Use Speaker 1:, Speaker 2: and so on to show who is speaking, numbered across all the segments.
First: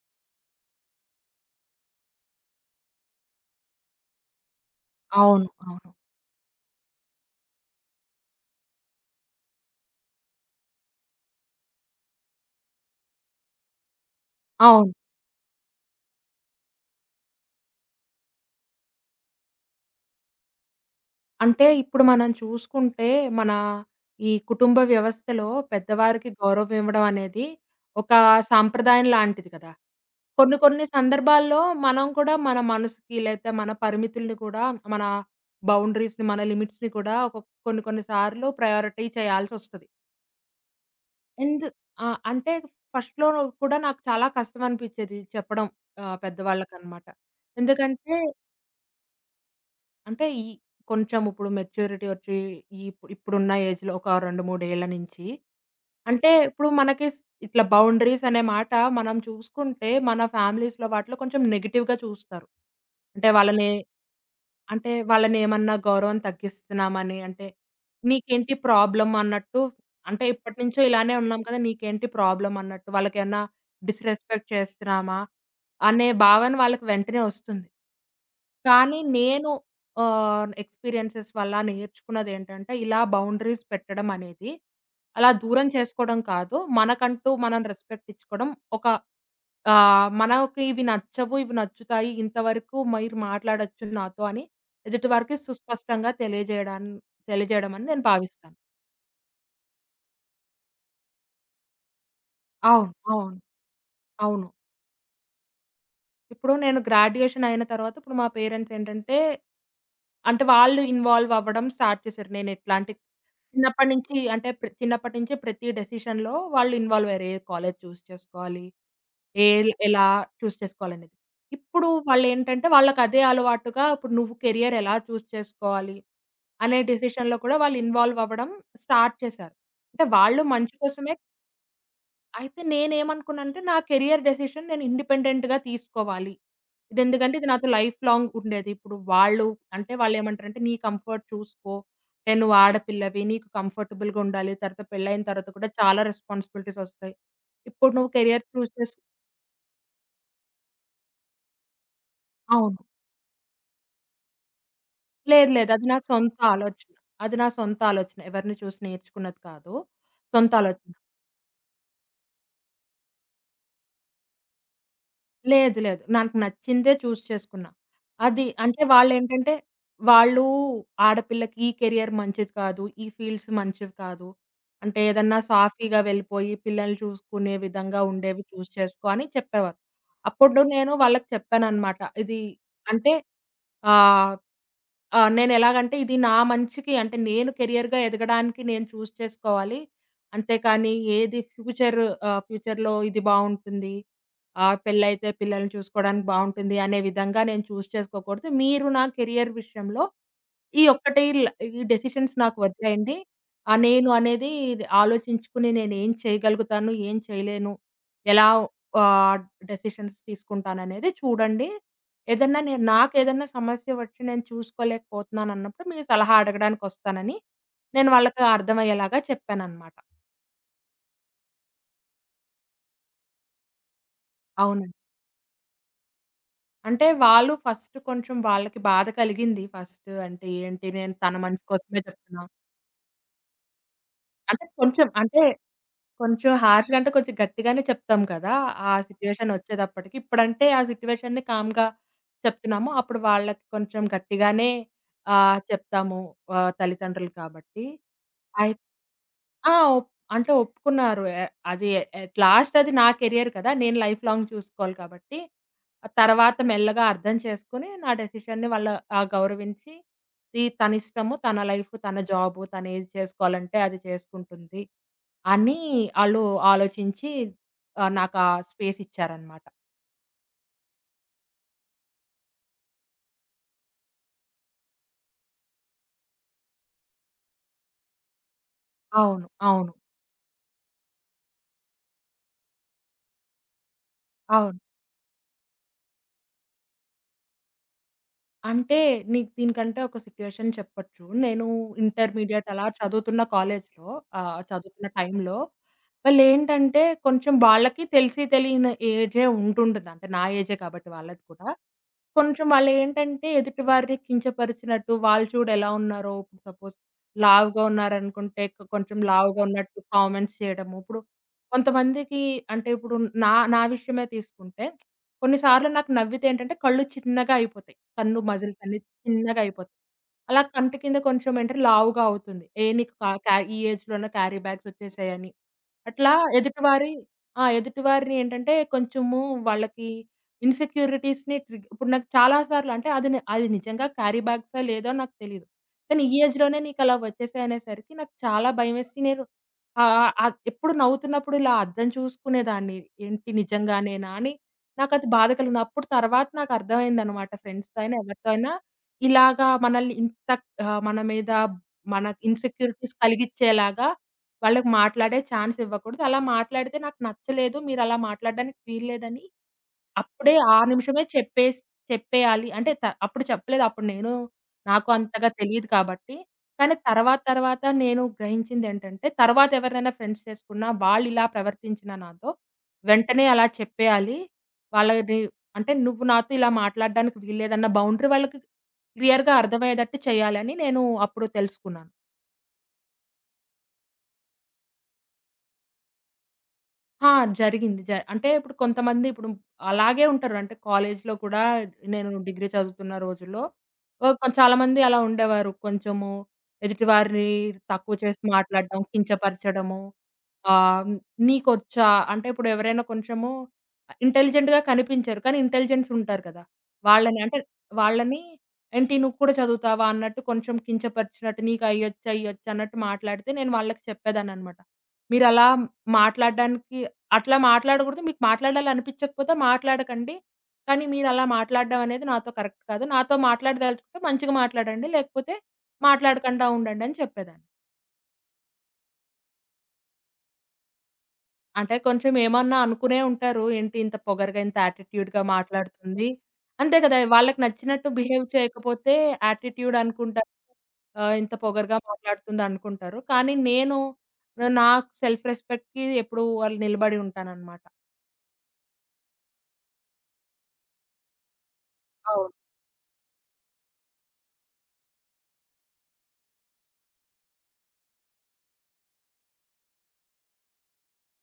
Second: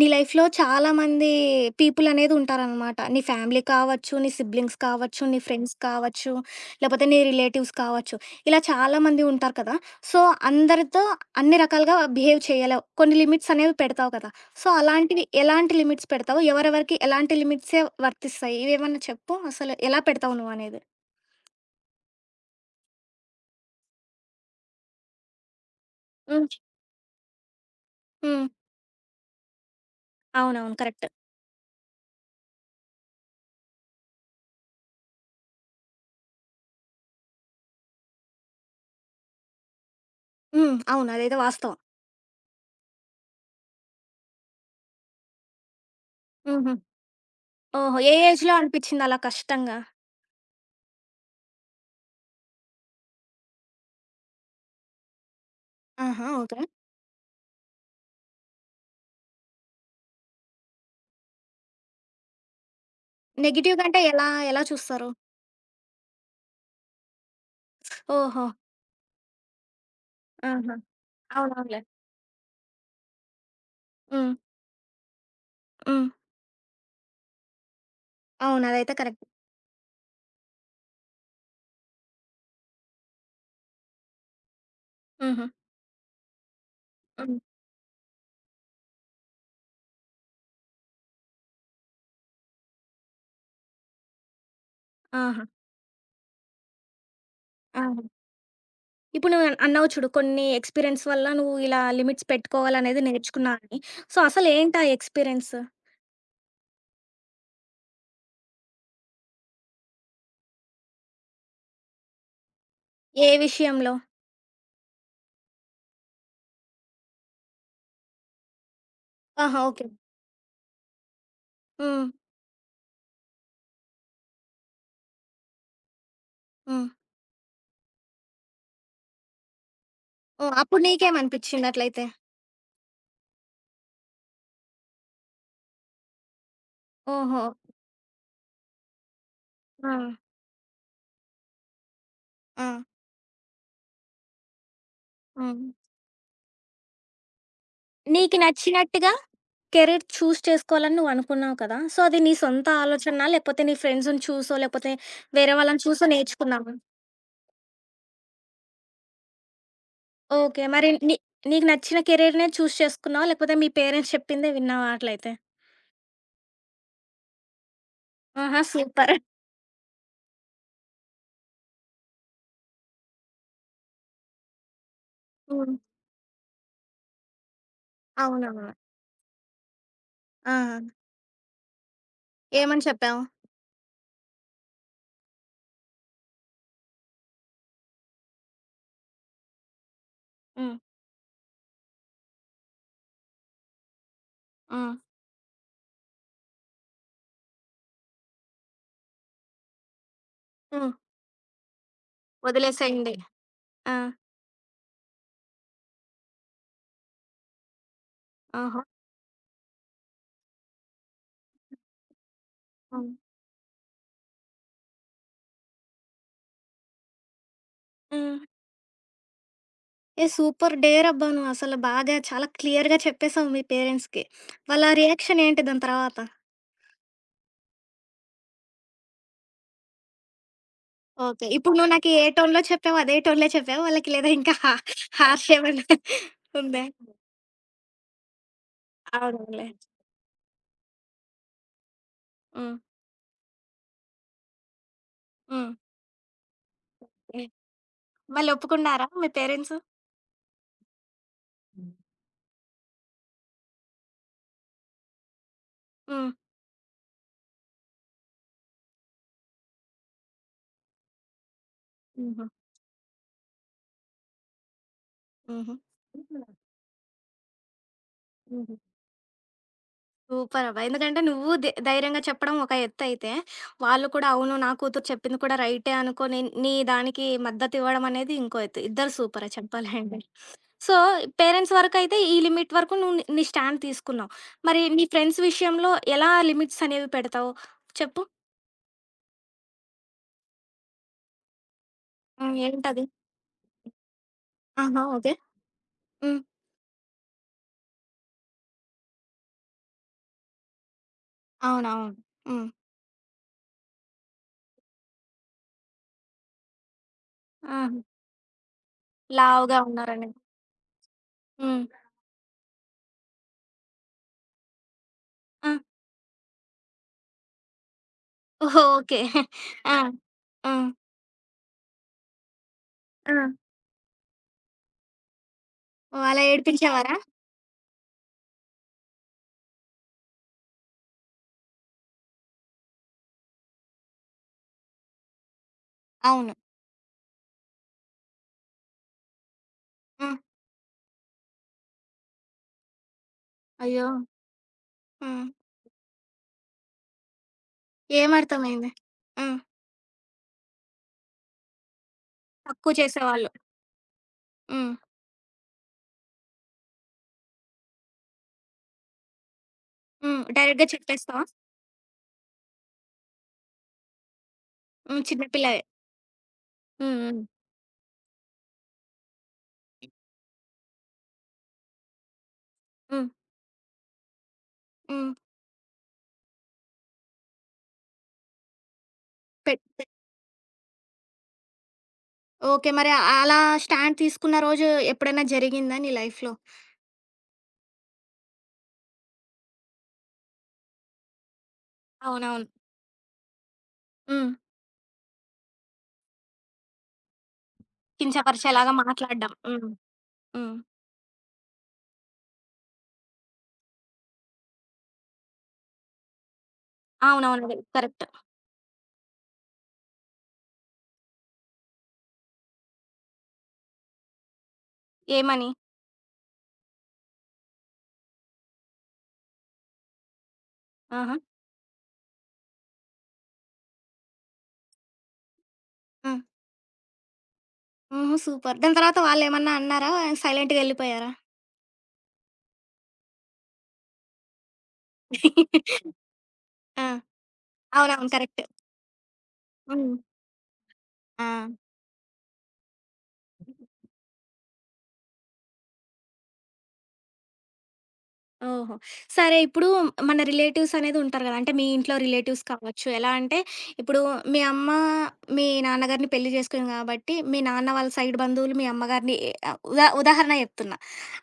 Speaker 1: నీ లైఫ్‌‌లో చాలామంది పీపుల్ అనేదుంటారనమాట. నీ ఫ్యామిలీ కావచ్చు, నీ సిబ్లింగ్స్ కావచ్చు, నీ
Speaker 2: అవును.
Speaker 1: ఫ్రెండ్స్
Speaker 2: అవును.
Speaker 1: కావచ్చు, లేపోతే నీ రిలేటివ్స్ కావచ్చు. ఇలా చాలామంది ఉంటారు కదా! సో అందరితో అన్ని రకాలుగా బిహేవ్ చేయలేవు. కొన్ని లిమిట్స్ అనేవి పెడతావు కదా! సో,
Speaker 2: అవును.
Speaker 1: అలాంటివి ఎలాంటి లిమిట్స్ పెడతావు? ఎవరెవరికి ఎలాంటి లిమిట్సే వర్తిస్తాయి? ఇవేమన్నా చెప్పు? అసలు ఎలా పెడతావు నువ్వనేది?
Speaker 2: అంటే ఇప్పుడు మనం చూసుకుంటే మన ఈ కుటుంబ వ్యవస్థలో పెద్దవారికి
Speaker 1: హ్మ్. చె
Speaker 2: గౌరవం ఇవ్వడం అనేది, ఒక
Speaker 1: హ్మ్.
Speaker 2: సాంప్రదాయం లాంటిది గదా! కొన్ని
Speaker 1: అవునవును.
Speaker 2: కొన్ని
Speaker 1: కరెక్టు.
Speaker 2: సందర్భాల్లో మనం కూడా మన మనసుకి లేతే మన పరిమితులని గూడా మన బౌండరీస్‌ని మన లిమిట్స్‌ని కూడా ఒక కొన్ని కొన్ని సార్లు ప్రయారిటీ చేయాల్సొస్తది.
Speaker 1: హ్మ్. అవును. అదేదో
Speaker 2: ఎందు
Speaker 1: వాస్తవం.
Speaker 2: ఆ! అంటే ఫస్ట్‌లో కూడా నాకు చాలా కష్టం అనిపిచ్చేది చెప్పడం. ఆహ్,
Speaker 1: హుహు.
Speaker 2: పెద్దవాళ్ళకనమాట.
Speaker 1: ఓహో!
Speaker 2: ఎందుకంటే
Speaker 1: ఏ ఏజ్‌లో అనిపిచ్చిందలా కష్టంగా?
Speaker 2: అంటే ఈ కొంచెం ఇప్పుడు మెచ్యూరిటీ ఒచ్చి ఇప్ ఇప్పుడున్న ఏజ్‌లో ఒక 2, 3 ఏళ్ళు నుంచి
Speaker 1: ఆహా!
Speaker 2: అంటే
Speaker 1: ఓకే.
Speaker 2: ఇప్పుడు మనకి స ఇట్లా బౌండరీస్ అనే మాట మనం చూసుకుంటే మన ఫ్యామిలీస్‌లో వాటిలో కొంచెం నెగెటివ్‌గా చూస్తారు. అంటే వాళ్ళని
Speaker 1: నెగెటివ్‌గా అంటే ఎలా, ఎలా
Speaker 2: అంటే
Speaker 1: చూస్తారు?
Speaker 2: వాళ్ళనేమన్నా గౌరవం తగ్గిస్తున్నామని అంటే,
Speaker 1: ఓహో!
Speaker 2: నీకేంటి ప్రాబ్లమ్ అన్నట్టు, అంటే
Speaker 1: ఆహా!
Speaker 2: ఇప్పటినుంచో ఇలానే ఉన్నాం కదా!
Speaker 1: అవునవునులే.
Speaker 2: నీకేంటి ప్రాబ్లమ్ అన్నట్టు వాళ్ళకేమన్నా
Speaker 1: హ్మ్.
Speaker 2: డిస్‌రెస్పెక్ట్ చేస్తున్నామా? అనే
Speaker 1: హ్మ్.
Speaker 2: భావన వాళ్ళకి వెంటనే ఒస్తుంది.
Speaker 1: అవును. అదైతే
Speaker 2: కానీ
Speaker 1: కరెక్ట్.
Speaker 2: నేను ఆహ్, ఎక్స్‌పీరియన్సెస్ వల్ల నేర్చుకున్నదేంటంటే ఇలా బౌండరీస్ పెట్టడం అనేది. అలా
Speaker 1: హుహు.
Speaker 2: దూరం చేసుకోడం కాదు. మనకంటూ
Speaker 1: హ్మ్.
Speaker 2: మనం రెస్పెక్ట్ ఇచ్చుకోవడం ఒక ఆహ్, మనకి ఇది నచ్చవు ఇవి నచ్చుతాయి, ఇంతవరకు మీరు మాట్లాడొచ్చు నాతో అని. ఎదుటి వారకి
Speaker 1: ఆహా!
Speaker 2: సుస్పష్టంగా తెలియజేయడాని తెలియజేయడమని నేను
Speaker 1: అవును.
Speaker 2: భావిస్తాను.
Speaker 1: ఇప్పుడు నువ్వు అన్నావు చూడు కొన్ని ఎక్స్‌పీరియెన్స్ వల్ల నువ్వు ఇలా లిమిట్స్
Speaker 2: అవును.
Speaker 1: పెట్టుకోవాలనేది
Speaker 2: అవును.
Speaker 1: నేర్చుకున్నా అని. సో,
Speaker 2: అవును.
Speaker 1: అసలు ఏంటా ఎక్స్‌పీరియెన్సు?
Speaker 2: ఇప్పుడు నేను గ్రాడ్యుయేషనయిన తర్వాత ఇప్పుడు మా పేరెంట్సేంటంటే, అంటే వాళ్ళు ఇన్‌వాల్వ్ అవ్వడం స్టార్ట్ చేశారు. నేను ఎట్లాంటి
Speaker 1: ఏ
Speaker 2: చిన్నప్పటి
Speaker 1: విషయంలో?
Speaker 2: నుంచి అంటే, ప్ర చిన్నప్పటి నుంచి ప్రతి డెసిషన్‌లో వాళ్ళు ఇన్‌వాల్వయ్యారు. ఏ కాలేజీ చూజ్ చేసుకోవాలి,
Speaker 1: ఆహా!
Speaker 2: L
Speaker 1: okay.
Speaker 2: ఎలా చూజ్ చేసుకోవాలనేది. ఇప్పుడు
Speaker 1: హ్మ్.
Speaker 2: వాళ్ళు ఏంటంటే, వాళ్ళకి అదే అలవాటుగా ఇప్పుడు నువ్వు కెరియర్ ఎలా చూజ్ చేసుకోవాలి, అనే
Speaker 1: హ్మ్.
Speaker 2: డెసిషన్‌లో కూడా వాళ్ళు ఇన్‌వాల్వవ్వడం స్టార్ట్ చేశారు. అంటే వాళ్ళు
Speaker 1: ఓహ్!
Speaker 2: మంచి
Speaker 1: అప్పుడు
Speaker 2: కోసమే
Speaker 1: నీకేమనిపిచ్చింది అట్లయితే?
Speaker 2: అయితే నేనేమనుకున్నాంటే, నా కెరియర్ డెసిషన్ నేను ఇండిపెండెంట్‌గా తీసుకోవాలి. ఇది ఎందుకంటే, ఇది
Speaker 1: ఓహో!
Speaker 2: నాతో లైఫ్ లాంగ్ ఉండేది. ఇప్పుడు వాళ్ళు, అంటే
Speaker 1: ఆ!
Speaker 2: వాళ్ళు ఏమంటారంటే, "నీ కంఫర్ట్ చూసుకో. అంటే నువ్వు
Speaker 1: ఆ!
Speaker 2: ఆడపిల్లవి నీకు కంఫర్టబుల్‌గుండాలి. తర్వాత పెళ్లైనా తర్వాత కూడా
Speaker 1: హ్మ్.
Speaker 2: చాలా రెస్పాన్సిబిలిటీసొస్తాయి. ఇప్పుడు నువ్వు
Speaker 1: నీకు
Speaker 2: కెరియర్ చూజ్ చేసు"
Speaker 1: నచ్చినట్టుగా, కెరీర్ చూజ్ చేసుకోవాలని నువ్వు అనుకున్నావు కదా! సో, అది నీ సొంత
Speaker 2: అవును.
Speaker 1: ఆలోచన? లేకపోతే నీ ఫ్రెండ్స్‌ని చూసో, లేకపోతే
Speaker 2: లేదు.
Speaker 1: వేరే
Speaker 2: లేదు.
Speaker 1: వాళ్ళని
Speaker 2: అది నా
Speaker 1: చూసో
Speaker 2: సొంత
Speaker 1: నేర్చుకున్నావా?
Speaker 2: ఆలోచన. అది నా సొంత ఆలోచన. ఎవరిని చూసి నేర్చుకున్నది కాదు. సొంత
Speaker 1: ఓకే. మరి
Speaker 2: ఆలోచన.
Speaker 1: నీ నీకు నచ్చిన కెరియర్‌నే చూజ్ చేసుకున్నావా? లేకపోతే మీ పేరెంట్స్ చెప్పిందే విన్నావా అట్లయితే?
Speaker 2: లేదు, లేదు. నాకు నచ్చిందే చూజ్ చేసుకున్నా. అది
Speaker 1: ఆహా!
Speaker 2: అంటే
Speaker 1: సూపరు.
Speaker 2: వాళ్ళేంటంటే, వాళ్ళు "ఆడపిల్లకి ఈ కెరియర్ మంచిది కాదు, ఈ ఫీల్డ్స్ మంచివి కాదు. అంటే ఏదన్నా
Speaker 1: హ్మ్.
Speaker 2: సాఫీగా వెళ్ళిపోయి, పిల్లల్ని చూసుకునే విధంగా ఉండేవి చూజ్
Speaker 1: అవునవును.
Speaker 2: చేసుకో" అని చెప్పేవారు. అప్పుడు
Speaker 1: ఆహా!
Speaker 2: నేను వాళ్ళకి చెప్పాననమాట. ఇది
Speaker 1: ఏమని
Speaker 2: అంటే,
Speaker 1: చెప్పావు?
Speaker 2: ఆహ్, ఆహ్, నేను ఎలాగంటే ఇది నా మంచికి అంటే నేను కెరియర్‌గా ఎదగడానికి నేను చూజ్ చేసుకోవాలి. అంతే
Speaker 1: హ్మ్.
Speaker 2: కానీ, ఏది ఫ్యూచర్ ఆహ్, ఫ్యూచర్‌లో ఇది బావుంటుంది, ఆహ్,
Speaker 1: హ్మ్.
Speaker 2: పెళ్లైతే పిల్లల్ని చూసుకోవడానికి బావుంటుంది అనే విధంగా నేను చూజ్ చేసుకోకూడదు. మీరు నా కెరియర్ విషయంలో ఈ
Speaker 1: హ్మ్.
Speaker 2: ఒక్కటి ల ఈ డెసిషన్స్ నాకు
Speaker 1: వదిలేసేయండి.
Speaker 2: వదిలేయండి. ఆ!
Speaker 1: ఆ!
Speaker 2: నేను అనేది ఆలోచించుకొని, నేను ఏం చేయగలుగుతాను ఏం చేయలేను, ఎలా
Speaker 1: ఆహా!
Speaker 2: ఆహ్, డెసిషన్స్ తీసుకుంటాననేది చూడండి. ఏదన్నా, నేను
Speaker 1: అవును.
Speaker 2: నాకేదన్నా సమస్య వచ్చి నేను చూసుకోలేకపోతున్నానన్నప్పుడు మీరు సలహా అడగడానికొస్తానని, నేను వాళ్ళకి
Speaker 1: హ్మ్.
Speaker 2: అర్థమయ్యేలాగా చెప్పాననమాట.
Speaker 1: ఏహ్! సూపర్ డేరాబ్బా! నువ్వు అసలు బాగా, చాలా క్లియర్‌గా చెప్పేసావు మీ పేరెంట్స్‌కి.
Speaker 2: అవునండి.
Speaker 1: వాళ్ళ రియాక్షనేంటి దాని తర్వాత?
Speaker 2: అంటే, వాళ్ళు ఫస్టు కొంచెం వాళ్ళకి బాధ కలిగింది ఫస్టు అంటే ఏంటి నేను తన
Speaker 1: ఓకే.
Speaker 2: మంచి
Speaker 1: ఇప్పుడు నువ్వు
Speaker 2: కోసమే
Speaker 1: నాకే
Speaker 2: చెప్తున్నా
Speaker 1: టోన్‌లో చెప్పావో, అదే టోన్‌లో చెప్పావా? వాళ్ళకి లేదా ఇంకా
Speaker 2: అంటే
Speaker 1: హ
Speaker 2: కొంచెం. అంటే
Speaker 1: హార్షేవన్నా
Speaker 2: కొంచెం
Speaker 1: ఉందా.
Speaker 2: హార్ష్‌గా అంటే, కొంచెం గట్టిగానే చెప్తాం కదా! ఆ
Speaker 1: అవునవునులే.
Speaker 2: సిట్యుయేషనొచ్చేటప్పటికి ఇప్పుడంటే, ఆ సిట్యుయేషన్‌ని కామ్‌గా
Speaker 1: హ్మ్.
Speaker 2: చెప్తున్నాము. అప్పుడు వాళ్ళకి కొంచెం గట్టిగానే, ఆహ్,
Speaker 1: హ్మ్.
Speaker 2: చెప్తాము ఆహ్, తల్లిదండ్రులు
Speaker 1: ఓకే.
Speaker 2: కాబట్టి. అయిత్
Speaker 1: మళ్ళొప్పుకున్నారా మీ పేరెంట్స్?
Speaker 2: ఆ! ఒప్ అంటే ఒప్పుకున్నారు. ఎ అది
Speaker 1: హ్మ్.
Speaker 2: అట్ లాస్ట్ అది నా కెరియర్ కదా! నేను లైఫ్ లాంగ్ చూసుకోవాలి కాబట్టి,
Speaker 1: హ్మ్.
Speaker 2: తర్వాత మెల్లగా అర్థం చేసుకొని, నా డెసిషన్ని వాళ్ళు ఆహ్, గౌరవించి ఇది తన ఇష్టము, తన లైఫ్ తన
Speaker 1: హుహు.
Speaker 2: జాబు, తను ఏది చేసుకోవాలంటే అది చేసుకుంటుంది.
Speaker 1: హుహు.
Speaker 2: అని ఆళ్ళు
Speaker 1: [unintelligible]
Speaker 2: ఆలోచించి, ఆహ్, నాకా
Speaker 1: హుహు.
Speaker 2: స్పేసిచ్చారనమాట.
Speaker 1: సూపర్ అబ్బ! ఎందుకంటే నువ్వు దె ధైర్యంగా చెప్పడం ఒక ఎత్తు అయితే, వాళ్ళు కూడా అవును నా కూతురు చెప్పింది కూడా రైటే అనుకోని నీ దానికి మద్దతు ఇవ్వడం అనేది ఇంకో ఎత్తు. ఇద్దరు
Speaker 2: అవును.
Speaker 1: సూపరే
Speaker 2: అవును.
Speaker 1: చెప్పాలంటే. సో, పేరెంట్స్ వరకైతే ఈ లిమిట్ వరకు నువ్వు న్ నీ స్టాండ్ తీసుకున్నావు.
Speaker 2: అవును.
Speaker 1: మరి నీ ఫ్రెండ్స్ విషయంలో ఎలా లిమిట్స్ అనేవి పెడతావు? చెప్పు?
Speaker 2: అంటే నీకు దీనికంటే ఒక సిట్యుయేషన్ చెప్పచ్చు. నేను
Speaker 1: హ్మ్.
Speaker 2: ఇంటర్మీడియట్ అలా
Speaker 1: ఏంటది?
Speaker 2: చదువుతున్న కాలేజిలో ఆహ్,
Speaker 1: ఆహా!
Speaker 2: చదువుతున్న
Speaker 1: ఓకే.
Speaker 2: టైంలో
Speaker 1: హ్మ్.
Speaker 2: వాళ్ళేంటంటే, కొంచం వాళ్ళకీ తెలిసి తెలియని ఏజే ఉండి ఉంటదీ. అంటే నా ఏజే కబ్బటి వాళ్ళది కూడా.
Speaker 1: అవునవును. హ్మ్.
Speaker 2: కొంచం వాళ్ళేంటంటే, ఎదుటి వారిని కించపరిచినట్టు వాళ్ళు చూడు ఎలా ఉన్నారో సపోస్
Speaker 1: ఆహా!
Speaker 2: లావుగావున్నారనుకుంటే, కొ కొంచం లావుగా
Speaker 1: లావుగా
Speaker 2: ఉన్నట్టు
Speaker 1: ఉన్నారని.
Speaker 2: కామెంట్స్ చేయటము. ఇప్పుడు
Speaker 1: హ్మ్.
Speaker 2: కొంతమందికీ అంటే ఇప్పుడు నా నా విషయమే తీసుకుంటే, కొన్ని
Speaker 1: ఆ!
Speaker 2: సార్లు నాకు నవ్వితే ఏంటంటే కళ్ళు చిన్నగా అయిపోతాయి, కన్ను మజిల్స్
Speaker 1: ఓహో!
Speaker 2: అన్నీ
Speaker 1: ఓకే.
Speaker 2: చిన్నగా అయిపోతాయి.
Speaker 1: ఆ!
Speaker 2: అలా
Speaker 1: హ్మ్.
Speaker 2: కంటి కింద కొంచెం అంటే లావుగా అవుతుంది. ఏ నీకు కా
Speaker 1: ఆ!
Speaker 2: క్యా ఈ ఏజ్‌లోనే క్యారీ బ్యాగ్స్ వచ్చేసాయని.
Speaker 1: ఓహ్!
Speaker 2: అట్లా
Speaker 1: అలా
Speaker 2: ఎదుటివారి
Speaker 1: ఏడిపించేవారా?
Speaker 2: ఆ! ఎదుటివారిని ఏంటంటే, కొంచెము వాళ్ళకీ ఇన్సెక్యూరిటీస్‌ని ట్రిగ్ ఇప్పుడు నాకు చాలా సార్లు అంటే అది ని అది నిజంగా క్యారిబాగ్స్, లేదో నాకు తెలీదు. కానీ, ఈ
Speaker 1: అవును.
Speaker 2: ఏజ్‌లోనే నీకు అలా వచ్చేసాయి అనేసరికి నాకు చాలా భయమేసి నేను, ఆహ్, ఆహ్,
Speaker 1: హ్మ్.
Speaker 2: ఆహ్, ఎప్పుడు నవ్వుతున్నప్పుడు ఇలా అద్దం చూసుకునేదాన్ని ఏంటి
Speaker 1: అయ్యో!
Speaker 2: నిజంగానేనా అని? నాకది
Speaker 1: హ్మ్.
Speaker 2: బాద కలిగింది. అప్పుడు తర్వాత నాకు అర్థమైందనమాట. ఫ్రెండ్స్‌తో అయినా ఎవరితో అయినా,
Speaker 1: ఏమర్థమైంది? హ్మ్.
Speaker 2: ఇలాగా మనల్ని ఇంత ఆహ్, మన మీద మన
Speaker 1: తక్కువ
Speaker 2: ఇన్సెక్యూరిటీస్
Speaker 1: చేసేవాళ్ళు.
Speaker 2: కలిగిచ్చేలాగా, వాళ్ళకి
Speaker 1: హ్మ్.
Speaker 2: మాట్లాడే ఛాన్స్ ఇవ్వకూడదు. అలా మాట్లాడితే నాకు నచ్చలేదు. మీరలా మాట్లాడడానికి వీల్లేదని,
Speaker 1: హ్మ్.
Speaker 2: అప్పుడే ఆ
Speaker 1: డైరెక్ట్‌గా
Speaker 2: నిమిషమే
Speaker 1: చెపేస్తావా?
Speaker 2: చెప్పేసి చెప్పేయాలి. అంటే త అప్పుడు చెప్పలేదు అప్పుడు నేనూ, నాకు
Speaker 1: హ్మ్. చిన్న
Speaker 2: అంతగా
Speaker 1: పిల్లవే.
Speaker 2: తెలీదు కాబట్టి, కానీ
Speaker 1: హ్మ్.
Speaker 2: తర్వాత
Speaker 1: హ్మ్.
Speaker 2: తర్వాత నేను గ్రహించిందేంటంటే, తర్వాత ఎవరైనా ఫ్రెండ్స్ చేసుకున్నా వాళ్ళు ఇలా ప్రవర్తించినా నాతో,
Speaker 1: హ్మ్.
Speaker 2: వెంటనే అలా చెప్పేయాలి. వాళ్ళ
Speaker 1: హ్మ్.
Speaker 2: ది అంటే నువ్వు నాతో ఇలా మాట్లాడడానికి వీలులేదన్న బౌండరీ వాళ్ళకి క్ క్లియర్‌గా
Speaker 1: పెడితే
Speaker 2: అర్థమయ్యేదట్టు చేయాలని నేను అప్పుడు తెలుసుకున్నాను.
Speaker 1: ఓకే. మరి అ అలా స్టాండ్ తీసుకున్న రోజు ఎప్పుడ‌న్నా జరిగిందా నీ లైఫ్‌లో?
Speaker 2: ఆ! జరిగింది. జ అంటే ఇప్పుడు కొంతమంది ఇప్పుడు అలాగే ఉంటారు. అంటే కాలేజీ‌లో కూడా నేను
Speaker 1: అవునవును.
Speaker 2: డిగ్రీ చదువుతున్న రోజుల్లో ఓ కొ
Speaker 1: హ్మ్.
Speaker 2: చాలామంది అలా ఉండేవారు. కొంచెము ఎదుటివారిని తక్కువ చేసి
Speaker 1: కించపరిచేలాగా
Speaker 2: మాట్లాడడం,
Speaker 1: మాట్లాడడం. హ్మ్.
Speaker 2: కించపరచడము.
Speaker 1: హ్మ్.
Speaker 2: ఆహ్, నీకొచ్చా అంటే ఇప్పుడు ఎవరైనా కొంచెము అహ్, ఇంటెలిజెంట్‌గా కనిపించరు. కానీ ఇంటెలిజెన్స్ ఉంటారు కదా! వాళ్ళని అంటే
Speaker 1: అవునవును. అదే. కరెక్ట్.
Speaker 2: వాళ్ళని, ఏంటి నువ్వు కూడా చదువుతావా? అన్నట్టు కొంచెం కించపరిచినట్టు నీకు అయ్యొచ్చా, ఇయ్యొచ్చా అన్నట్టు మాట్లాడితే నేను వాళ్ళకి చెప్పేదానన్నమాట. మీరలా
Speaker 1: ఏమని?
Speaker 2: మాట్లాడడానికి అట్లా మాట్లాడకూడదు, మీకు మాట్లాడాలనిపిచ్చకపోతే మాట్లాడకండి. కానీ
Speaker 1: ఆహా!
Speaker 2: మీరలా మాట్లాడడమనేది నాతో కరెక్ట్ కాదు. నాతో మాట్లాడిదలుచుకుంటే మంచిగా మాట్లాడండి లేకపోతే
Speaker 1: ఆ!
Speaker 2: మాట్లాడకండా ఉండండని చెప్పేదాన్ని.
Speaker 1: హుహు. సూపర్. దాని తర్వాత వాళ్ళేమన్నా అన్నారా? సైలెంట్‌గా ఎళ్ళిపోయారా?
Speaker 2: అంటే కొంచమేమన్నా అనుకునే ఉంటారు. ఏంటింత పొగరుగా ఇంత యాటిట్యూడ్‌గా మాట్లాడుతుంది. అంతే
Speaker 1: ఆ!
Speaker 2: కదా! వాళ్ళకి నచ్చినట్టు
Speaker 1: అవునవును.
Speaker 2: Behave
Speaker 1: correct.
Speaker 2: చేయకపోతే యాటిట్యూడ్
Speaker 1: హ్మ్.
Speaker 2: అనుకుంటా. ఆహ్, ఇంత
Speaker 1: ఆ!
Speaker 2: పొగరుగా మాట్లాడుతుందనుకుంటారు. కానీ
Speaker 1: హ్మ్.
Speaker 2: నేను ఆహ్, నాకు సెల్ఫ్ రెస్పెక్ట్‌కి ఎప్పుడూ వాళ్ళు నిలబడి ఉంటానన్నమాట.
Speaker 1: ఓహో! సరే ఇప్పుడు మన రిలేటివ్స్ అనేది ఉంటారు గదా! అంటే మీ ఇంట్లో
Speaker 2: అవును.
Speaker 1: రిలేటివ్స్ కావచ్చు. ఎలా అంటే ఇప్పుడు మీ అమ్మ, మీ నాన్నగారిని పెళ్లి జేసుకోని కాబట్టి, మీ నాన్న వాళ్ళ సైడ్ బంధువులు మీ అమ్మగారిని ఏ ఉదా ఉదాహరణ చెప్తున్నా.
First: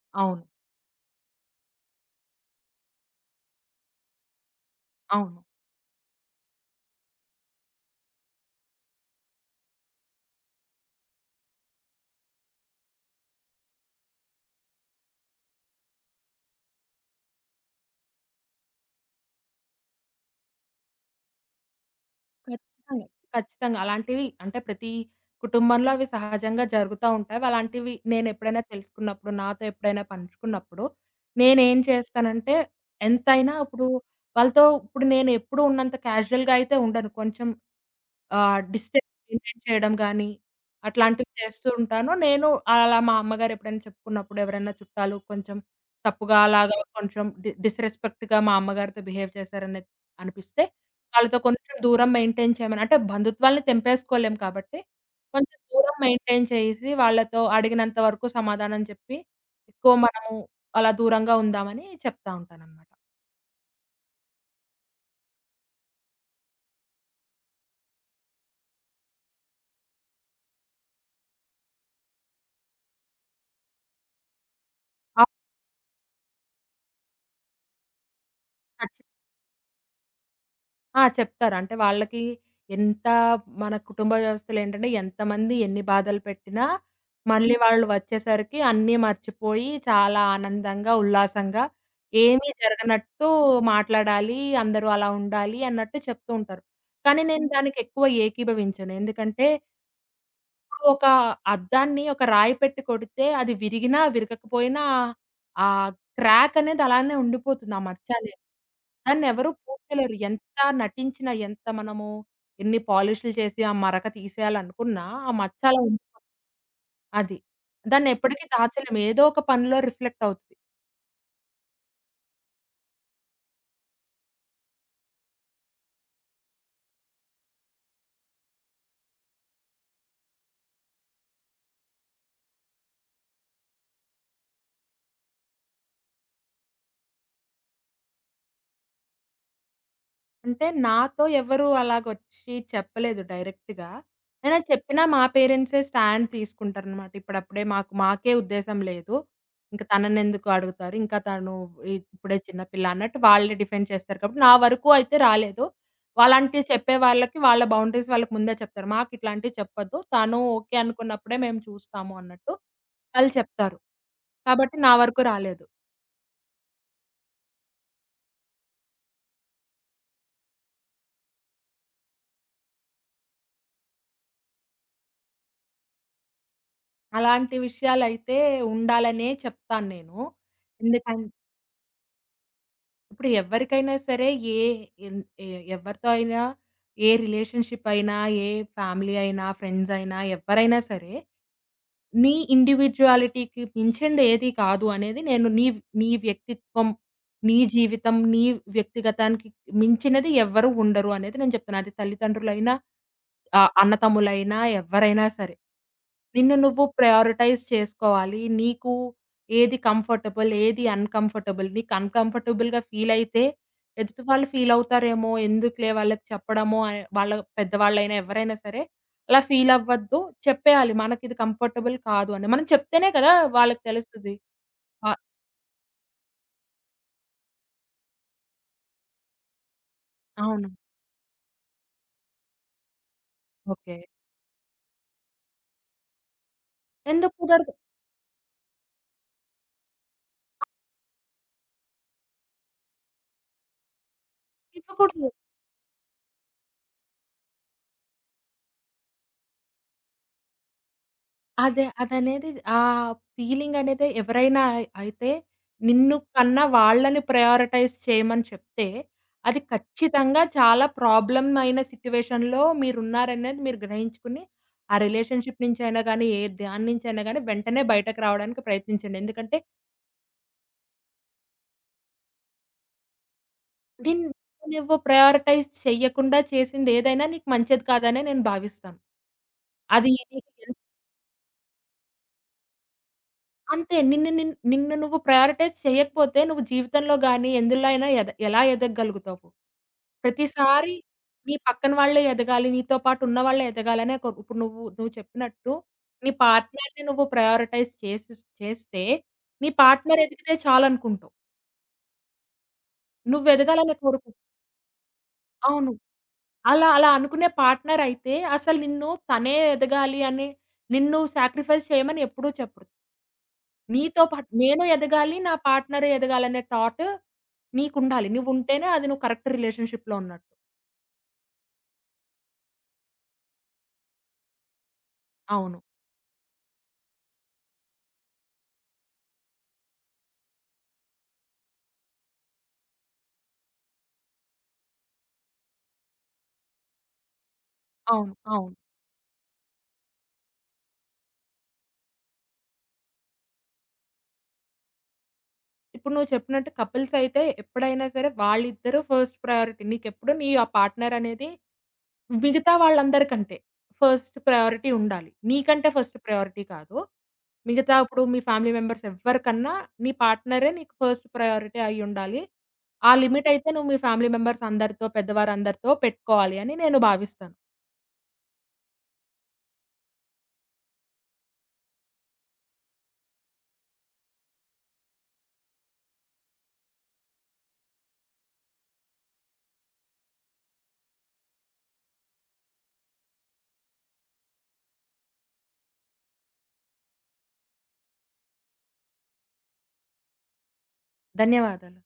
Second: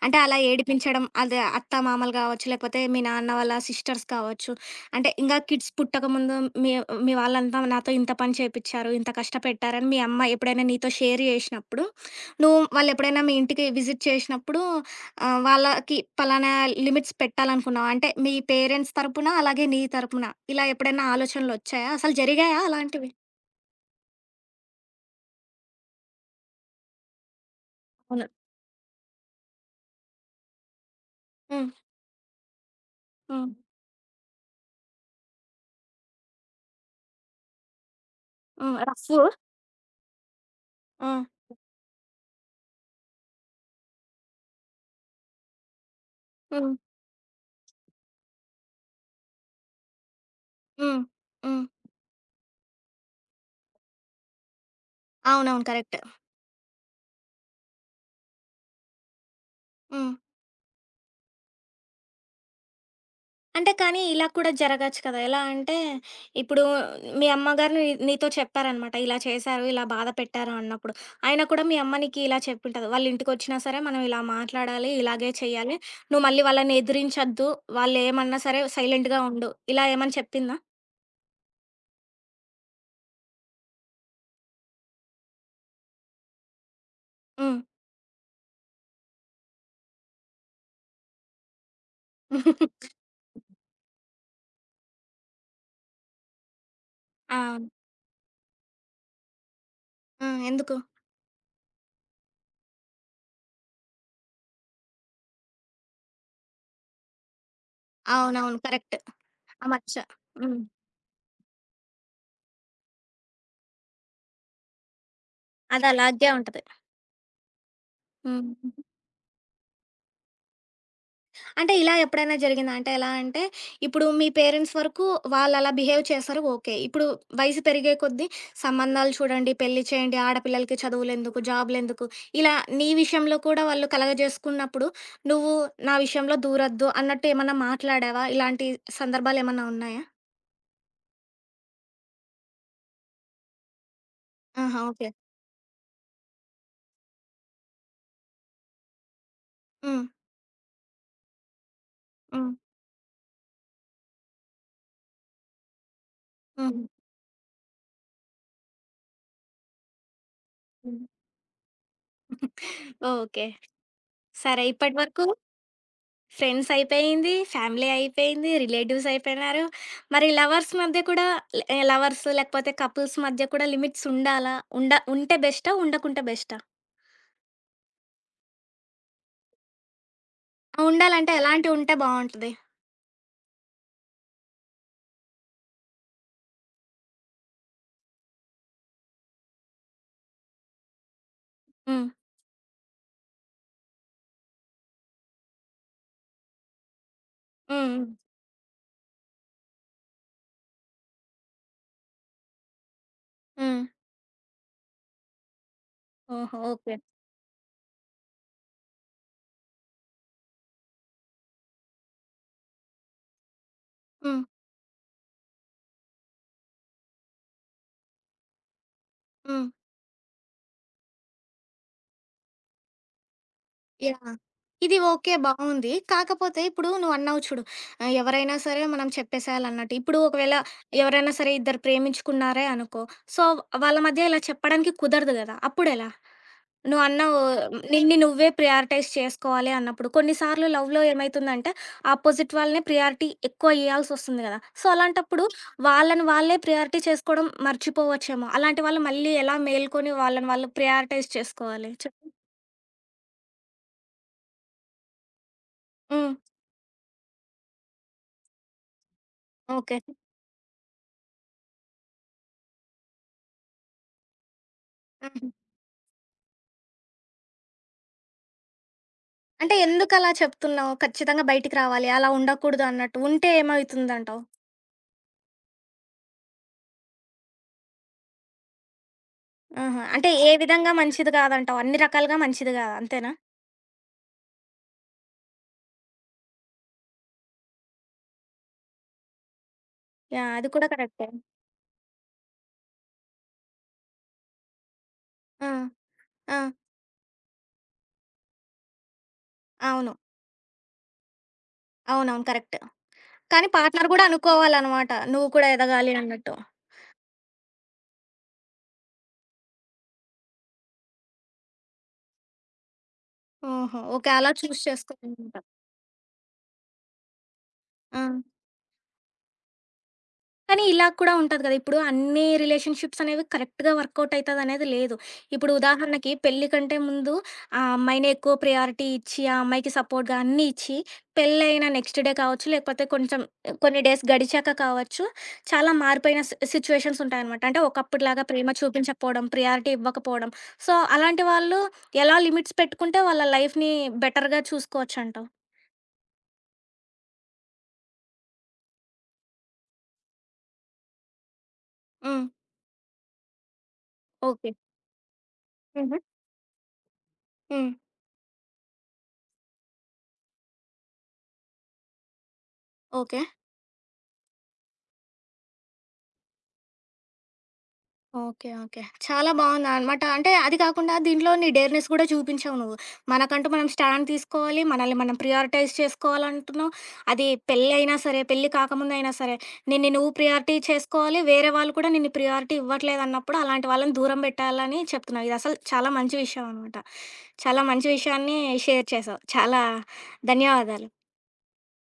Speaker 1: అంటే అలా
Speaker 2: అవును.
Speaker 1: ఏడిపించడం అద అత్త మామలు గావచ్చు, లేపోతే మీ నాన్న వాళ్ళ సిస్టర్స్ కావచ్చు. అంటే, ఇంకా
Speaker 2: అవును.
Speaker 1: కిడ్స్ పుట్టకముందు మీ మీ వాళ్ళంతా నాతో ఇంత పని చేపించారు ఇంత కష్టపెట్టారని మీ అమ్మ ఎప్పుడైనా నీతో షేర్ జేషినప్పుడు నువ్వు వాళ్ళు ఎప్పుడైనా మీ ఇంటికి విజిట్ చేసినప్పుడు ఆహ్, వాళ్ళకి పలానా లిమిట్స్ పెట్టాలనుకున్నాం. అంటే మీ పేరెంట్స్ తరపున అలాగే నీ తరపున ఇలా ఎప్పుడైనా ఆలోచనలు ఒచ్చాయా? అసలు జరిగాయా
Speaker 2: ఖచ్చితంగా
Speaker 1: అలాంటివి?
Speaker 2: ఖచ్చితంగా! అలాంటివి అంటే ప్రతి కుటుంబంలో అవి సహజంగా జరుగుతా ఉంటాయి. అలాంటివి
Speaker 1: ఉనె
Speaker 2: నేను ఎప్పుడైనా తెలుసుకున్నప్పుడు నాతో ఎప్పుడైనా పంచుకున్నప్పుడు
Speaker 1: హ్మ్.
Speaker 2: నేనేం చేస్తానంటే
Speaker 1: హ్మ్.
Speaker 2: ఎంతైనా ఇప్పుడు వాళ్ళతో ఇప్పుడు నేను ఎప్పుడూ ఉన్నంత క్యాజుయల్‌గా అయితే ఉండను. కొంచెం. ఆహ్,
Speaker 1: హ్మ్.
Speaker 2: డిస్టెన్స్
Speaker 1: రఫ్ఫూ?
Speaker 2: మెయింటైన్ చేయడం గానీ.
Speaker 1: ఆ!
Speaker 2: అట్లాంటివి చేస్తూ ఉంటాను. నేను అలా మా అమ్మగారు ఎప్పుడైనా చెప్పుకున్నప్పుడు ఎవరైనా చుట్టాలు కొంచెం తప్పుగా
Speaker 1: హ్మ్.
Speaker 2: అలాగా కొంచెం డి డిస్‌రెస్పెక్ట్‌గా మా అమ్మగారితో బిహేవ్ చేశారనేది అనిపిస్తే.
Speaker 1: హ్మ్.
Speaker 2: వాళ్ళతో
Speaker 1: హ్మ్.
Speaker 2: కొంచెం దూరం మెయింటైన్ చేయమని. అంటే బంధుత్వాల్ని తెంపేసుకోలేము కాబట్టి. కొంచెం
Speaker 1: అవునవును
Speaker 2: దూరం
Speaker 1: కరెక్ట్.
Speaker 2: మెయింటైన్ చేయసి వాళ్ళతో అడిగినంత వరకు సమాధానం చెప్పి. ఎక్కువ
Speaker 1: హ్మ్.
Speaker 2: మనము అలా దూరంగా ఉందామని చెప్తా ఉంటాననమాట.
Speaker 1: అంటే కానీ ఇలా కూడా జరగొచ్చు కదా! ఎలా అంటే ఇప్పుడు మీ అమ్మగారు నీ నీతో చెప్పారనమాట. ఇలా చేశారు, ఇలా బాధపెట్టారు అన్నప్పుడు. ఆయినా కూడా మీ అమ్మ నీకిలా చెప్పుంటది. వాళ్ళింటికొచ్చినా సరే మనం ఇలా మాట్లాడాలి,
Speaker 2: ఆ!
Speaker 1: ఇలాగే చేయాలి. నువ్వు మళ్ళీ వాళ్ళని ఎదిరించొద్దు వాళ్ళేమన్నా సరే
Speaker 2: ఖచ్చి
Speaker 1: సైలెంటుగా ఉండు. ఇలా ఏమన్నా చెప్పిందా?
Speaker 2: ఆ! చెప్తారు. అంటే వాళ్ళకి ఎంత మన కుటుంబ వ్యవస్థలేంటంటే ఎంతమంది ఎన్ని బాధలు పెట్టినా, మళ్ళీ
Speaker 1: హ్మ్.
Speaker 2: వాళ్ళు వచ్చేసరికి అన్నీ మర్చిపోయి చాలా ఆనందంగా, ఉల్లాసంగా ఏమి జరగనట్టు మాట్లాడాలి, అందరూ అలా ఉండాలి అన్నట్టు చెప్తూ ఉంటారు. కానీ నేను
Speaker 1: అవును.
Speaker 2: దానికెక్కువ ఏకీభవించను. ఎందుకంటే
Speaker 1: ఆ! ఎందుకు?
Speaker 2: ఒక అద్దాన్ని ఒక రాయి పెట్టి కొడితే అది విరిగినా, విరగకపోయినా ఆ క్రాకనేది అలానే ఉండిపోతుంది ఆ మచ్చనేది.
Speaker 1: అవునవును. కరెక్ట్.
Speaker 2: నన్ను ఎవరు
Speaker 1: ఆ మచ్చ.
Speaker 2: పూడ్చలేరు. ఎంత
Speaker 1: హ్మ్.
Speaker 2: నటించినా, ఎంత మనము ఇన్ని పాలిష్లు చేసి ఆ మరక తీసేయాలనుకున్నా ఆ మచ్చలా ఉండిపో
Speaker 1: అదలాగే ఉంటది.
Speaker 2: అది.
Speaker 1: హ్మ్.
Speaker 2: దాన్నెప్పటకి
Speaker 1: హుహు.
Speaker 2: దాచలేము. ఏదో ఒక పనిలో రిఫ్లెక్టవుతది.
Speaker 1: అంటే ఇలా ఎప్పుడైనా జరిగిందా? అంటే ఎలా అంటే ఇప్పుడు మీ పేరెంట్స్ వరకు వాళ్ళలా బిహేవ్ చేశారు. ఓకే. ఇప్పుడు వయసు పెరిగే కొద్దీ సంబంధాలు చూడండి, పెళ్లి చేయండి, ఆడపిల్లలకి చదువులెందుకు? జాబులెందుకు? ఇలా నీ విషయంలో కూడా వాళ్ళు కలగ చేేసుకున్నప్పుడు నువ్వు నా విషయంలో దూరొద్దు అన్నట్టేమన్నా మాట్లాడావా? ఇలాంటి సందర్భాలేమన్నా ఉన్నాయా?
Speaker 2: అంటే, నాతో ఎవరూ అలాగ వచ్చి చెప్పలేదు డైరెక్ట్‌గా. ఐనా
Speaker 1: ఆాహా!
Speaker 2: చెప్పినా
Speaker 1: ఓకే.
Speaker 2: మా పేరెంట్సే స్టాండ్ తీసుకుంటారనమాట. ఇప్పుడప్పుడే మాకు మాకే ఉద్దేశం లేదు, ఇంక
Speaker 1: హ్మ్.
Speaker 2: తనను ఎందుకు అడుగుతారు? ఇంకా తను ఇ ఇప్పుడే
Speaker 1: హ్మ్.
Speaker 2: చిన్నపిల్ల అన్నట్టు వాళ్ళే డిఫెండ్ చేస్తారు. కాబట్టి నా వరకు అయితే రాలేదు. వలాంటివి
Speaker 1: హ్మ్.
Speaker 2: చెప్పే వాళ్ళకి వాళ్ళ బౌండరీస్ వాళ్ళకి ముందే చెప్తారు. మాకు ఇట్లాంటివి చెప్పద్దు. తను ఓకే
Speaker 1: హ్మ్.
Speaker 2: అనుకున్నప్పుడే మేము చూస్తాము అన్నట్టు. ఆళ్ళు
Speaker 1: ఓకే.
Speaker 2: చెప్తారు.
Speaker 1: సరే
Speaker 2: కాబట్టి నా
Speaker 1: ఇప్పటి
Speaker 2: వరకు
Speaker 1: వరకు.
Speaker 2: రాలేదు.
Speaker 1: ఫ్రెండ్స్ అయిపోయింది, ఫ్యామిలీ అయిపోయింది, రిలేటివ్స్ అయిపోయినారు. మరి లవర్స్ మధ్య కూడా ల లవర్స్, లేకపోతే కపుల్స్ మధ్య కూడా లిమిట్స్ ఉండాలా? ఉండ ఉంటే బెస్టా? ఉండకుంటే బెస్టా?
Speaker 2: అలాంటి విషయాలైతే ఉండాలనే చెప్తాను నేను. ఎందుకం
Speaker 1: ఉండాలంటే ఎలాంటివి ఉంటే బావుంటది?
Speaker 2: ఇప్పుడు ఎవరికైనా సరే ఏ ఎం ఎ ఎవరితో అయినా? ఏ రిలేషన్‌షిప్ అయినా, ఏ ఫ్యామిలీ అయినా, ఫ్రెండ్స్ అయినా ఎవ్వరైనా సరే,
Speaker 1: హ్మ్.
Speaker 2: నీ ఇండివిడ్యువాలిటీకి మించింది ఏది కాదు అనేది నేను నీ నీ వ్యక్తిత్వం, నీ
Speaker 1: హుహు.
Speaker 2: జీవితం, నీ వ్యక్తిగతానికి మించినది ఎవ్వరు ఉండరు అనేది నేను చెప్తున్నా. అది తల్లిదండ్రులైనా, ఆహ్,
Speaker 1: హ్మ్.
Speaker 2: అన్న తమ్ములైనా, ఎవ్వరైనా సరే. నిన్ను
Speaker 1: ఓహో!
Speaker 2: నువ్వు
Speaker 1: ఓకే.
Speaker 2: ప్రయారిటైజ్ చేసుకోవాలి. నీకు, ఏది కంఫర్టబుల్ ఏది అన్‌కంఫర్టబుల్ నీకు అన్‌కంఫర్టబుల్‌గా ఫీల్ అయితే, ఎదుటి
Speaker 1: హ్మ్.
Speaker 2: వాళ్ళు ఫీల్ అవుతారేమో ఎందుకులే వాళ్ళకి చెప్పడము అని వాళ్ళ పెద్దవాళ్ళైనా ఎవరైనా సరే? అలా
Speaker 1: హ్మ్.
Speaker 2: ఫీల్ అవ్వద్దు. చెప్పేయాలి. మనకి ఇది కంఫర్టబుల్ కాదు అని. మనం చెప్తేనే కదా! వాళ్ళకి తెలుస్తది.
Speaker 1: యాహ్! ఇది
Speaker 2: ఆహ్
Speaker 1: ఓకే, బావుంది. కాకపోతే ఇప్పుడు నువ్వన్నావు చూడు. ఆ! ఎవరైనా సరే మనం చెప్పేసేయాలన్నట్టు. ఇప్పుడు ఒకవేళ
Speaker 2: అవును.
Speaker 1: ఎవరైనా సరే! ఇద్దరు ప్రేమించుకున్నారే అనుకో. సో వాళ్ళ
Speaker 2: ఓకే.
Speaker 1: మధ్య ఇలా చెప్పడానికి కుదరదు కదా! అప్పుడెలా?
Speaker 2: ఎందుకు
Speaker 1: నువ్వన్నావు
Speaker 2: కుదరదు?
Speaker 1: నిన్ని నువ్వే ప్రియారిటైజ్ చేసుకోవాలి అన్నప్పుడు. కొన్నిసార్లు లవ్‌లో ఏమైతుందంటే ఆపోజిట్ వాళ్ళనే ప్రియారిటీ ఎక్కువ ఇయాల్సి వస్తుంది కదా! సో
Speaker 2: ఇవ్వకూడదు.
Speaker 1: అలాంటప్పుడు వాళ్ళని వాళ్ళే ప్రియారిటీ చేసుకోవడం మర్చిపోవచ్చేమో. అలాంటి వాళ్ళు మళ్ళీ ఎలా మేలుకొని వాళ్ళని వాళ్ళు ప్రియారిటైజ్
Speaker 2: అదే,
Speaker 1: చేసుకోవాలి చెప్పు?
Speaker 2: అదనేది ఆ ఫీలింగ్ అనేది ఎవరైనా అయితే, నిన్ను
Speaker 1: హ్మ్.
Speaker 2: కన్న వాళ్ళని ప్రయారిటైజ్ చేయమని చెప్తే, అది
Speaker 1: ఓకే.
Speaker 2: ఖచ్చితంగా చాలా ప్రాబ్లమ్ ఐన సిట్యుయేషన్‌లో మీరున్నారనేది మీరు గ్రహించుకొని ఆ
Speaker 1: హుహు.
Speaker 2: రిలేషన్‌షి‌ప్ నుంచైనా గాని ఏ దానినుంచైనా గాని వెంటనే బయటకి రావడానికి ప్రయత్నించండి. ఎందుకంటే
Speaker 1: అంటే, ఎందుకలా చెప్తున్నావు? ఖచ్చితంగా బయటికి రావాలి, అలా ఉండకూడదు అన్నట్టు. ఉంటే
Speaker 2: ధిన్
Speaker 1: ఏమైతుందంటావు?
Speaker 2: నువ్వు ప్రయరిటైజ్ చేయ్యకుండా చేసింది ఏదైనా నీకు మంచిది కాదనే నేను భావిస్తాను.
Speaker 1: ఆహా!
Speaker 2: అది
Speaker 1: అంటే
Speaker 2: ఏది
Speaker 1: ఏ
Speaker 2: ఎన్
Speaker 1: విధంగా మంచిది కాదంటావు. అన్ని రకాలుగా మంచిది కాదు అంతేనా?
Speaker 2: అంతే నిన్ను నిన్ నిన్ను నువ్వు ప్రయారిటైజ్ చేయకపోతే నువ్వు జీవితంలో గాని ఎందులో అయినా ఎద ఎలా ఎదగగలుగుతావు?
Speaker 1: యాహ్! అది కూడా
Speaker 2: ప్రతిసారి
Speaker 1: కరెక్టే.
Speaker 2: నీ పక్కన వాళ్ళే ఎదగాలి నీతో పాటు ఉన్నవాళ్ళే ఎదగాలనే కొ ఇప్పుడు నువ్వు నువ్వు
Speaker 1: ఆ!
Speaker 2: చెప్పినట్టు, నీ
Speaker 1: ఆ!
Speaker 2: పార్ట్నర్‌ని నువ్వు ప్రయారిటైజ్ చేసు చేస్తే నీ
Speaker 1: అవును.
Speaker 2: పార్ట్నర్ ఎదికితే చాలనుకుంటావు.
Speaker 1: అవునవును. కరెక్ట్.
Speaker 2: నువ్వు
Speaker 1: కానీ
Speaker 2: ఎదగాలనే
Speaker 1: పార్ట్నర్ గూడా
Speaker 2: కొడుకు
Speaker 1: అనుకోవాలనమాట. నువ్వు కూడా
Speaker 2: అవును.
Speaker 1: ఎదగాలి అన్నట్టు.
Speaker 2: అలా అలా అనుకునే పార్ట్నరయితే అసలు నిన్ను తనే ఎదగాలి అనే నిన్ను నువ్వు సాక్రిఫైజ్ చేయమని ఎప్పుడూ చెప్పడు.
Speaker 1: ఓహో!
Speaker 2: నీతో
Speaker 1: ఓకే.
Speaker 2: పాటు
Speaker 1: అలా చూజ్
Speaker 2: నేను ఎదగాలి. నా
Speaker 1: చేసుకోవలనమాట.
Speaker 2: Partner ఎదగాలనే thought. నీకుండాలి.
Speaker 1: ఆ!
Speaker 2: నువ్వుంటేనే అది నువ్వు కరెక్ట్ రిలేషన్‌షిప్‌లో ఉన్నట్టు.
Speaker 1: కానీ ఇలా కూడా ఉంటది గదా! ఇప్పుడు అన్నీ రిలేషన్‌షిప్స్ అనేవి కరెక్ట్‌గా వర్క్‌అవుట్ అయితదినేది లేదు. ఇప్పుడు
Speaker 2: అవును.
Speaker 1: ఉదాహరణకి పెళ్ళి కంటే ముందు ఆ అమ్మాయినే ఎక్కువ ప్రయారిటీ ఇచ్చి, ఆ అమ్మాయికి సపోర్ట్‌గా అన్నీ ఇచ్చి, పెళ్ళైన నెక్స్ట్ డే కావచ్చు లేకపోతే కొంచెం కొన్ని డేస్ గడిచాక కావచ్చు, చాలా మారిపోయిన సి సిచ్యుయేషన్స్ ఉంటాయనమాట. అంటే
Speaker 2: అవును.
Speaker 1: ఒకప్పుటిలాగా ప్రేమ
Speaker 2: అవును.
Speaker 1: చూపించకపోడం, ప్రియారిటీ ఇవ్వకపోడం. సో అలాంటి వాళ్ళు ఎలా లిమిట్స్ పెట్టుకుంటే వాళ్ళ లైఫ్‌ని బెటర్‌గా చూసుకోవచ్చంటావు?
Speaker 2: ఇప్పుడు నువ్వు చెప్పినట్టు కపిల్స్ అయితే ఎప్పుడైనా సరే వాళ్ళిద్దరూ ఫస్ట్ ప్రయారిటీ. నీకెప్పుడు నీ ఆ పార్ట్నర్ అనేది
Speaker 1: హ్మ్.
Speaker 2: మిగతా వాళ్ళందరికంటే ఫస్ట్
Speaker 1: ఓకే.
Speaker 2: ప్రయారిటీ ఉండాలి. నీకంటే ఫస్ట్
Speaker 1: హుహు.
Speaker 2: ప్రయారిటీ కాదు.
Speaker 1: హ్మ్.
Speaker 2: మిగతా ఇప్పుడు మీ ఫ్యామిలీ మెంబర్స్ ఎవరికన్నా నీ పార్ట్నరే నీకు ఫస్ట్ ప్రయారిటీ అయి ఉండాలి. ఆ
Speaker 1: ఓకే.
Speaker 2: లిమిట్ అయితే నువ్వు మీ ఫ్యామిలీ మెంబర్స్ అందరితో పెద్దవారందరితో పెట్టుకోవాలి అని నేను భావిస్తాను.
Speaker 1: ఓకే. ఓకే. చాలా బావుందనమాట. అంటే అది కాకుండా దీంట్లో నీ డేర్నెస్ కూడా చూపించావు నువ్వు. మనకంటూ మనం స్టాండ్ తీసుకోవాలి. మనల్ని మనం ప్రియారిటైజ్ చేసుకోవాలంటున్నావు. అది పెళ్ళైనా సరే, పెళ్లి కాకముందైనా సరే నిన్ని నువ్వు ప్రియారిటీ చేసుకోవాలి. వేరే వాళ్ళు కూడా నిన్నిు ప్రియారిటీ ఇవ్వట్లేదన్నప్పుడు అలాంటి వాళ్ళని దూరం బెట్టాలని చెప్తున్నావు. ఇది అసలు చాలా మంచి విషయం అనమాట. చాలా మంచి విషయాన్ని షేర్ చేశావు. చాలా ధన్యవాదాలు.
Speaker 2: ధన్యవాదాలు.